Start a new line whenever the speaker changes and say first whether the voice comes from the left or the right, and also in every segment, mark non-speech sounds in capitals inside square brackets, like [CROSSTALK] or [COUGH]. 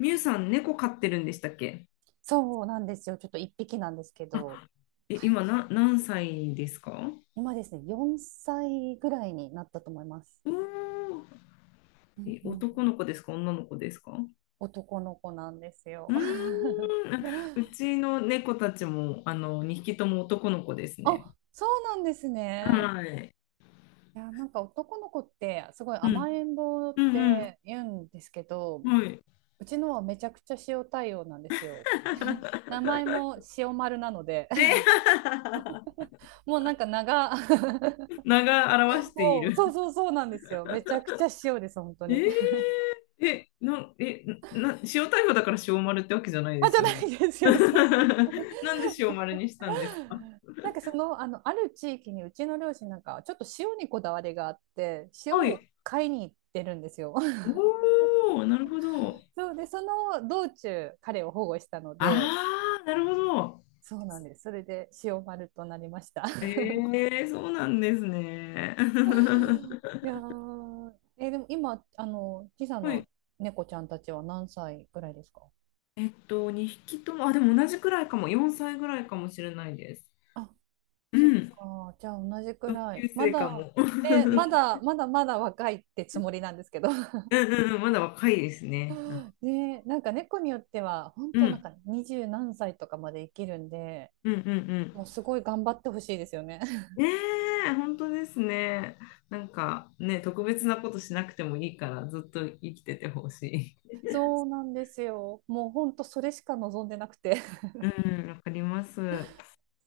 left: みゆさん、猫飼ってるんでしたっけ？
right: そうなんですよ。ちょっと一匹なんですけ
left: あ、
right: ど、
left: え、
right: はい。
left: 今何歳ですか？
right: 今ですね、4歳ぐらいになったと思います。
left: おー、
right: うん
left: え、
right: うん。
left: 男の子ですか、女の子ですか？
right: 男の子なんです
left: う
right: よ。
left: ーん、
right: [LAUGHS]
left: うちの猫たちも、2匹とも男の子ですね。
right: あ、そうなんですね。
left: はい。
right: いや、なんか男の子ってすごい
left: うん、
right: 甘えん坊っ
left: うん、
right: て言うんですけ
left: う
right: ど、
left: ん、はい。
right: うちのはめちゃくちゃ塩対応なんですよ。[LAUGHS] 名
left: [LAUGHS]
right: 前も塩丸なので、[LAUGHS]
left: え、
right: もうなんか[LAUGHS]
left: 名が表してい
right: もう
left: る。
right: そうそうそうなんですよ。めちゃくちゃ塩です、本当
left: え
right: に。
left: ーえ、な、え、な、塩逮捕だから塩丸ってわけじゃないで
right: あ、じ
left: す
right: ゃ
left: よ
right: な
left: ね。
right: いで
left: [LAUGHS]
right: すよ、そんな。
left: なんで塩丸にしたんですか？
right: [LAUGHS] なんかある地域にうちの両親なんか、ちょっと塩にこだわりがあって、塩
left: は
right: を
left: い。
right: 買いに行ってるんですよ。[LAUGHS]
left: おお、なるほど。
right: そうで、その道中、彼を保護したので、
left: ああ、なるほど。
right: そうなんです。それで塩丸となりました。
left: ええ、そうなんですね。
right: [LAUGHS] い
left: [LAUGHS]
right: やー、でも今、時差
left: はい。
right: の猫ちゃんたちは何歳ぐらいですか？
left: 2匹とも、あ、でも同じくらいかも。4歳ぐらいかもしれないです。
right: あ、
left: う
right: そっ
left: ん。
right: か、じゃあ同じく
left: 同
right: らい。
left: 級
right: ま
left: 生か
right: だ、
left: も。[LAUGHS] うん、
right: ね、まだ、まだまだ若いってつもりなんですけど。
left: うん、うん、まだ若いですね。
right: ねえ、なんか猫によっては、本
left: う
right: 当なん
left: ん、
right: か二十何歳とかまで生きるんで、
left: うん、うん、うん。
right: もうすごい頑張ってほしいですよね。[LAUGHS]
left: ねえ、本当ですね。なんかね、特別なことしなくてもいいから、ずっと生きててほし
right: そうなんですよ。もう本当それしか望んでなくて。
left: い。うん、わかります。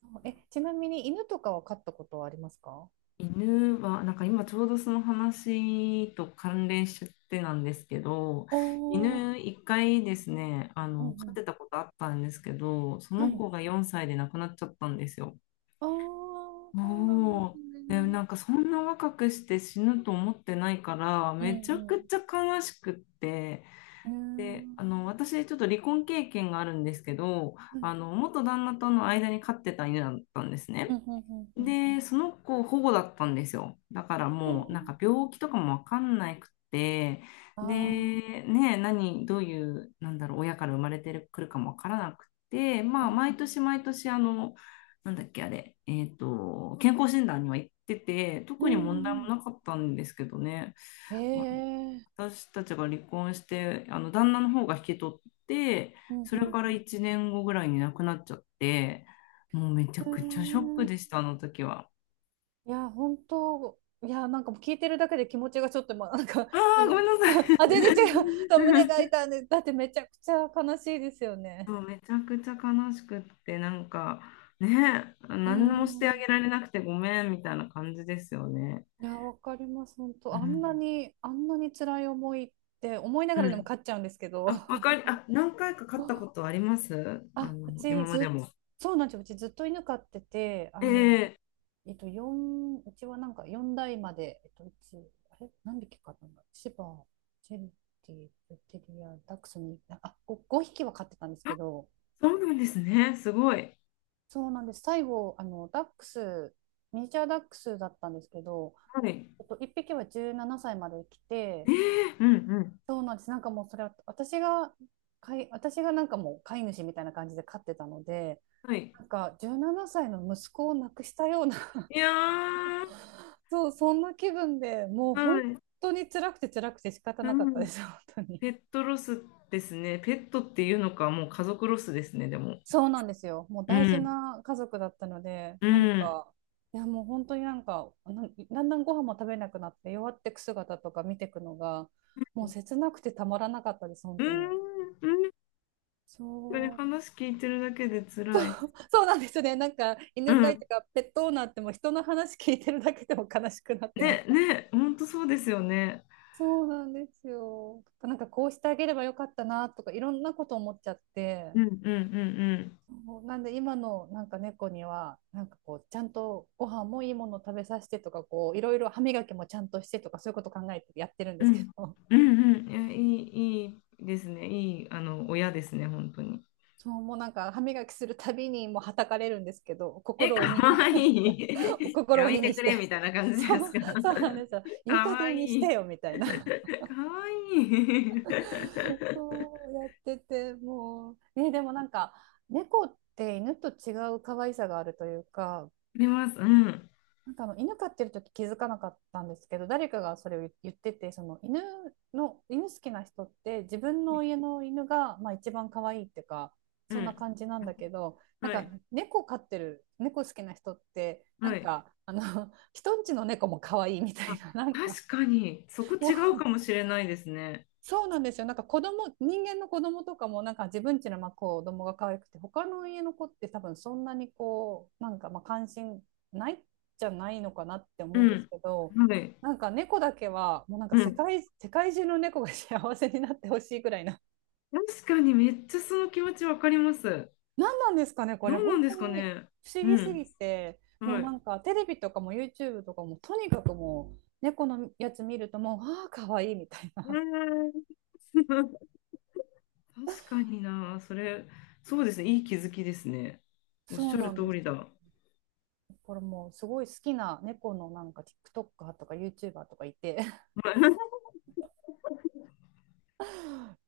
right: [LAUGHS] え、ちなみに犬とかは飼ったことはありますか？
left: 犬は、なんか今ちょうどその話と関連しちゃってなんですけど、
right: おー、
left: 犬一回ですね、
right: うんう
left: 飼っ
right: ん。
left: てたことあったんですけど、そ
right: は
left: の
right: い。
left: 子が4歳で亡くなっちゃったんですよ。
right: ああ、そうなんです
left: もう、で、
right: ね。
left: なんかそんな若くして死ぬと思ってないから、
right: う
left: めちゃく
right: ん
left: ちゃ悲しくって、
right: う
left: で、
right: ん。ね
left: 私ちょっと離婚経験があるんですけど、
right: え。はい。
left: 元旦那との間に飼ってた犬だったんです
right: うん
left: ね。
right: うんうん
left: で、その子保護だったんですよ。だから
right: うん。
left: もうなんか病気とかもわかんなくて、
right: あ
left: で、ね、何、どういう、なんだろう、親から生まれてくるかもわからなくて、
right: あ
left: まあ、
right: ー、
left: 毎年毎年、なんだっけ、あれ、健康診断には行ってて、
right: う
left: 特に
right: ん。う
left: 問題
right: んう
left: も
right: ん。
left: なかったんですけどね。
right: ええ。
left: 私たちが離婚して、あの旦那の方が引き取って、
right: うん
left: そ
right: う
left: れ
right: んうん。
left: から1年後ぐらいに亡くなっちゃって、もうめちゃ
right: う
left: くちゃショッ
right: ん。
left: クでした、あの時は。
right: いや、本当、いや、なんかもう聞いてるだけで気持ちがちょっと、まあ、なんか、
left: あ
right: あ
left: あ、ご
right: の、
left: めんなさ
right: [LAUGHS]
left: い。
right: あ、全然違う。[LAUGHS] 胸が
left: [LAUGHS]
right: 痛んで、だってめちゃくちゃ悲しいですよ
left: そ
right: ね。
left: うめちゃくちゃ悲しくって、なんかね、
right: う
left: 何もしてあげ
right: ん。
left: られなくてごめんみたいな感じですよね。
right: いや、わかります。本当、
left: う
right: あんな
left: ん。
right: に、あんなに辛い思いって思いなが
left: う
right: らでも
left: ん。
right: 勝っちゃうんですけど。
left: あ、わかり、あ、何回か勝ったことあります。
right: あ、う
left: 今
right: ち
left: ま
right: ず
left: で
right: っ、
left: も。
right: そうなんですよ。うちずっと犬飼ってて、
left: ええ、
right: うちはなんか4代まで、うち、あれ何匹飼ったんだシバ、チェリティ、ルテリア、ダックスに、あ、5匹は飼ってたんですけど、
left: そうなんですね。すごい。
right: そうなんです。最後、ダックス、ミニチュアダックスだったんですけど、
left: はい。
right: 1匹は17歳まで生き
left: え
right: て、
left: え、うん、うん、
right: そうなんです。なんかもうそれは、私がなんかもう飼い主みたいな感じで飼ってたので、
left: はい。
right: なんか17歳の息子を亡くしたような [LAUGHS]
left: いやー、
right: そう、そんな気分でもう
left: は
right: 本
left: い。
right: 当に辛くて辛くて仕方
left: う
right: なかったで
left: ん。
right: す、[LAUGHS] 本当に。
left: ペットロスですね。ペットっていうのか、もう家族ロスですね、でも。
right: そうなんですよ。もう
left: う
right: 大事
left: ん。
right: な家族だったので、
left: う
right: なん
left: ん。
right: か、いやもう本当になんか、だんだんご飯も食べなくなって弱ってく姿とか見てくのが、もう切なくてたまらなかったです、本
left: う
right: 当に。
left: ん。うん。これ
right: そう、
left: 話聞いてるだけで辛い。
right: そうなんですね。なんか
left: う
right: 犬飼い
left: ん。
right: とかペットオーナーってもう人の話聞いてるだけでも悲しくなって、なん
left: ね、
right: か、
left: ね、本当そうですよね。
right: そうなんですよ。なんかこうしてあげればよかったなとかいろんなこと思っちゃって。
left: うん、うん、うん、
right: そうなんで今のなんか猫にはなんかこうちゃんとご飯もいいものを食べさせてとか、こういろいろ歯磨きもちゃんとしてとか、そういうこと考えてやってるん
left: う
right: ですけ
left: ん。
right: ど、
left: うん。うん、うん。いや、いいですね。いい、親ですね、本当に。
right: そうもうなんか歯磨きするたびにもうはたかれるんですけど、
left: え、
right: 心を
left: か
right: 鬼
left: わい
right: [LAUGHS]
left: い。[LAUGHS]
right: 心
left: や
right: を
left: め
right: 鬼
left: て
right: に
left: く
right: し
left: れ、み
right: て、
left: たいな感じで
right: そ
left: す
right: う、
left: か。
right: そうなんですよ、
left: [LAUGHS] か
right: いい加
left: わい
right: 減にして
left: い。
right: よみたいな。
left: かわいい。
right: [LAUGHS]
left: [LAUGHS]
right: そうやっててもう、ね、でもなんか猫って犬と違う可愛さがあるというか、
left: あります。うん。
right: なんかあの犬飼ってる時気づかなかったんですけど、誰かがそれを言ってて、犬好きな人って自分の家の犬が、まあ、一番可愛いっていうか、
left: う
right: そんな
left: ん。
right: 感じなんだけど、なん
left: は
right: か
left: い。
right: 猫飼ってる猫好きな人ってな
left: は
right: ん
left: い。
right: か[LAUGHS] 人んちの猫も可愛いみた
left: あ、
right: いな、なんか
left: 確かに、そこ
right: も
left: 違
right: う
left: うかもしれないですね。
right: そうなんですよ。なんか人間の子供とかもなんか自分家のまあ子供が可愛くて、他の家の子って多分そんなにこう、なんかまあ関心ないじゃないのかなって
left: う
right: 思うんです
left: ん。
right: けど、
left: はい。
right: なんか猫だけはもうなんか
left: うん。
right: 世界中の猫が幸せになってほしいぐらいな。
left: 確かに、めっちゃその気持ちわかります。
right: 何なんですかね、これ
left: 何な
right: 本
left: んで
right: 当
left: すか
right: に
left: ね。
right: 不思
left: う
right: 議す
left: ん。
right: ぎて、も
left: は
right: うな
left: い。
right: んかテレビとかも YouTube とかもとにかくもう猫のやつ見るともう、ああ、可愛いみたい
left: う
right: な。
left: ーん。[LAUGHS] 確かにな、それ、そうですね、いい気づきですね。おっ
right: そ
left: し
right: う
left: ゃ
right: な
left: る
right: ん
left: 通
right: です
left: りだ。
right: よ。
left: はい。
right: これもうすごい好きな猫のなんか TikToker とか YouTuber とかいて、 [LAUGHS]
left: [LAUGHS]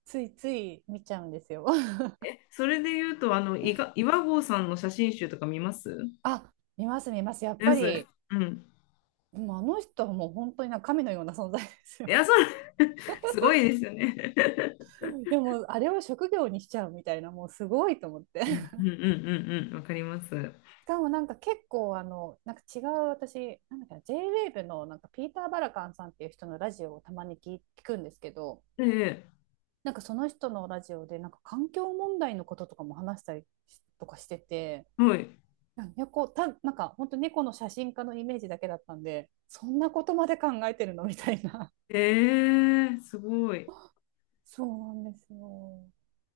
right: ついつい見ちゃうんですよ。 [LAUGHS]。
left: それで言うと、岩合さんの写真集とか見ます
right: あ、見ます見ます、やっ
left: で
right: ぱ
left: す。
right: り
left: うん。
right: もうあの人はもう本当になんか神のような存在です
left: い
right: よ。
left: や、そ
right: [LAUGHS]。
left: う、[LAUGHS] すごいですよね。[LAUGHS]
right: いやもうあれを職業にしちゃうみたいな、もうすごいと思って。 [LAUGHS]。し
left: うん、うん、うん、うん、うん、わかります。
right: かもなんか結構なんか違う、私なんだっけな、 j ウェーブのなんかピーター・バラカンさんっていう人のラジオをたまに聞くんですけど、
left: ええ、
right: なんかその人のラジオでなんか環境問題のこととかも話したりとかしてて、
left: はい。
right: なんやこうたなんか本当猫の写真家のイメージだけだったんで、そんなことまで考えてるのみたいな、
left: すごい。
right: そうなんですよ。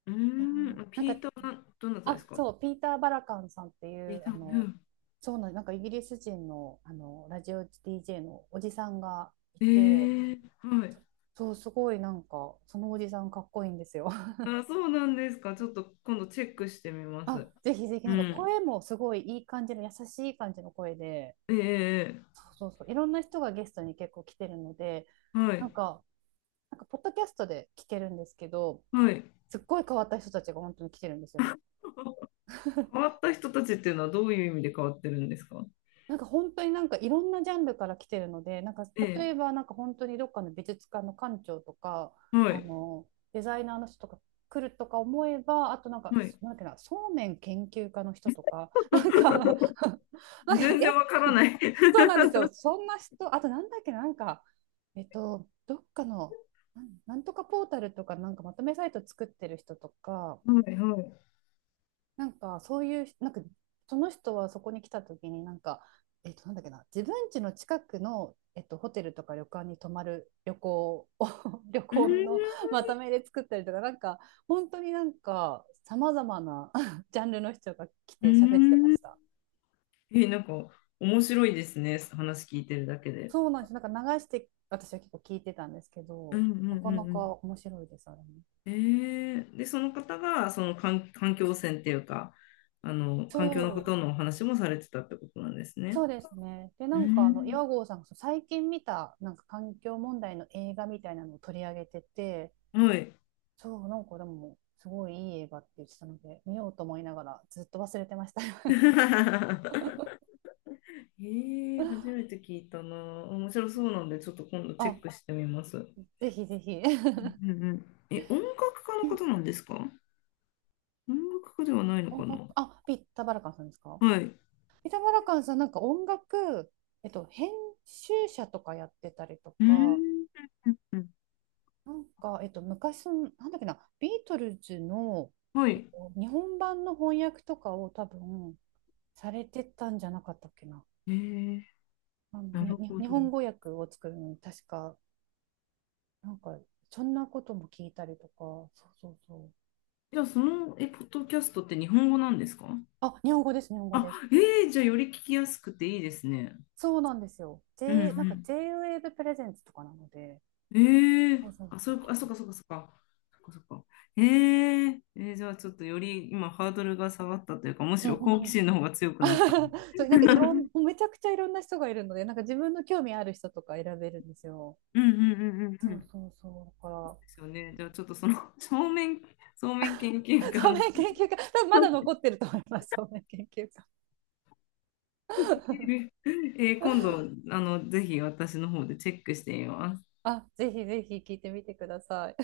left: うー
right: いやなん
left: ピ
right: か、
left: ーターどなたで
right: あ、
left: すか？
right: そう、ピーター・バラカンさんってい
left: ピー
right: う
left: ター、うん。
right: そうなんなんかイギリス人の、あのラジオ DJ のおじさんがい
left: え
right: て、
left: はい。
right: そうすごいなんかそのおじさんかっこいいんですよ。 [LAUGHS]
left: あ、そうなんですか。ちょっと今度チェックしてみま
right: あ、
left: す。
right: ぜひぜひ、
left: う
right: なんか
left: ん。
right: 声もすごいいい感じの優しい感じの声で、
left: ええ、え
right: そうそうそう、いろんな人がゲストに結構来てるので、
left: え、は
right: な
left: い。
right: んかポッドキャストで聞けるんですけど、
left: はい。
right: すっごい変わった人たちが本当に来てるんですよ。
left: [LAUGHS] 変わっ
right: [LAUGHS]。
left: た人たちっていうのはどういう意味で変わってるんですか？
right: なんか本当になんかいろんなジャンルから来てるので、なんか
left: え
right: 例
left: え、
right: えばなんか本当にどっかの美術館の館長とか、
left: は
right: あ
left: い。
right: のデザイナーの人とか来るとか思えば、あとなんか
left: はい。
right: なんだ、そうめん研究家の人とか、 [LAUGHS] なんか [LAUGHS] なんか
left: [LAUGHS] 全然
right: え
left: わからな
right: [LAUGHS]
left: い。
right: そうなんですよ。そんな人、あとなんだっけ、なんかどっかの、なんとかポータルとか、なんかまとめサイト作ってる人とか、
left: はい、はい。う
right: なんかそういうなんか、その人はそこに来た時になんかなんだっけな、自分家の近くの、ホテルとか旅館に泊まる旅行を [LAUGHS] 旅
left: ー
right: 行の
left: ん。
right: まとめで作ったりとか、なんか本当になんかさまざまな [LAUGHS] ジャンルの人が来
left: う
right: て喋ってま
left: ー
right: し
left: ん。
right: た。
left: なんか面白いですね。話聞いてるだけで。
right: そうなんです、なんか流して私は結構聞いてたんですけ
left: う
right: ど、
left: ん、うん、
right: な
left: う
right: かな
left: ん、う
right: か
left: ん。
right: 面白いですあれね。
left: えで、その方がその環境汚染っていうか、
right: そ
left: 環境のこ
right: う
left: とのお話もされてたってことなんですね。
right: そうですね。で、な
left: う
right: んかあの
left: ん。
right: 岩合さんがそう最近見たなんか環境問題の映画みたいなのを取り上げてて、
left: はい。
right: そう、なんかでもすごいいい映画って言ってたので、見ようと思いながらずっと忘れてました。
left: [LAUGHS] え初
right: [LAUGHS]
left: めて聞いたな。面白そうなんで、ちょっと今度チェッ
right: あ、
left: クしてみます。う
right: ぜひぜひ。
left: ん、うん、うん。え、音楽家の方な
right: [LAUGHS]
left: んですか？音楽家ではないの
right: 音
left: か
right: 楽、
left: な？
right: あ、ピッタ・バラカンさんですか？
left: はい。
right: ピッタ・バラカンさん、なんか音楽、編集者とかやってたりと
left: うー
right: か、
left: ん、うん、うん、
right: なんか、昔の、なんだっけな、ビートルズの、
left: はい。
right: 日本版の翻訳とかを多分、されてたんじゃなかったっけな。
left: えー、
right: あの
left: な
right: に
left: る
right: に
left: ほ
right: 日
left: ど。
right: 本語訳を作るのに確か、なんか、そんなことも聞いたりとか、そうそうそう。
left: じゃあ、ポッドキャストって日本語なんですか？
right: あ、日本語です、日本語
left: あ、
right: です。
left: じゃあ、より聞きやすくていいですね。
right: そうなんですよ。
left: う
right: なんか
left: ん、
right: J-Wave プレゼンツとかなので、
left: うん。
right: そうそう
left: あ、
right: そ
left: そう、あ、そう
right: う。
left: か、そうか、そうか。そうか、そうか。じゃあ、ちょっとより今、ハードルが下がったというか、むし
right: うん
left: ろ
right: うん
left: 好奇
right: うん。
left: 心の方が強くなった。
right: [LAUGHS] そう、
left: [LAUGHS]
right: な
left: う
right: んかいろん、
left: ん、
right: めちゃくちゃいろんな人がいるので、なんか自分の興味ある人とか選べるんですよ。
left: うん、うん、うん、
right: そ
left: うん。
right: うそ
left: で
right: うそう。だか
left: すよね。じゃあ、ちょっとその [LAUGHS]、正面研究
right: ら、[LAUGHS]
left: 家
right: そう
left: の。
right: めん研究家、多分まだ
left: [LAUGHS]
right: 残ってると思います、そうめん研究家。
left: 今度、ぜひ私の方でチェックしてみます。
right: あ、ぜひぜひ聞いてみてください。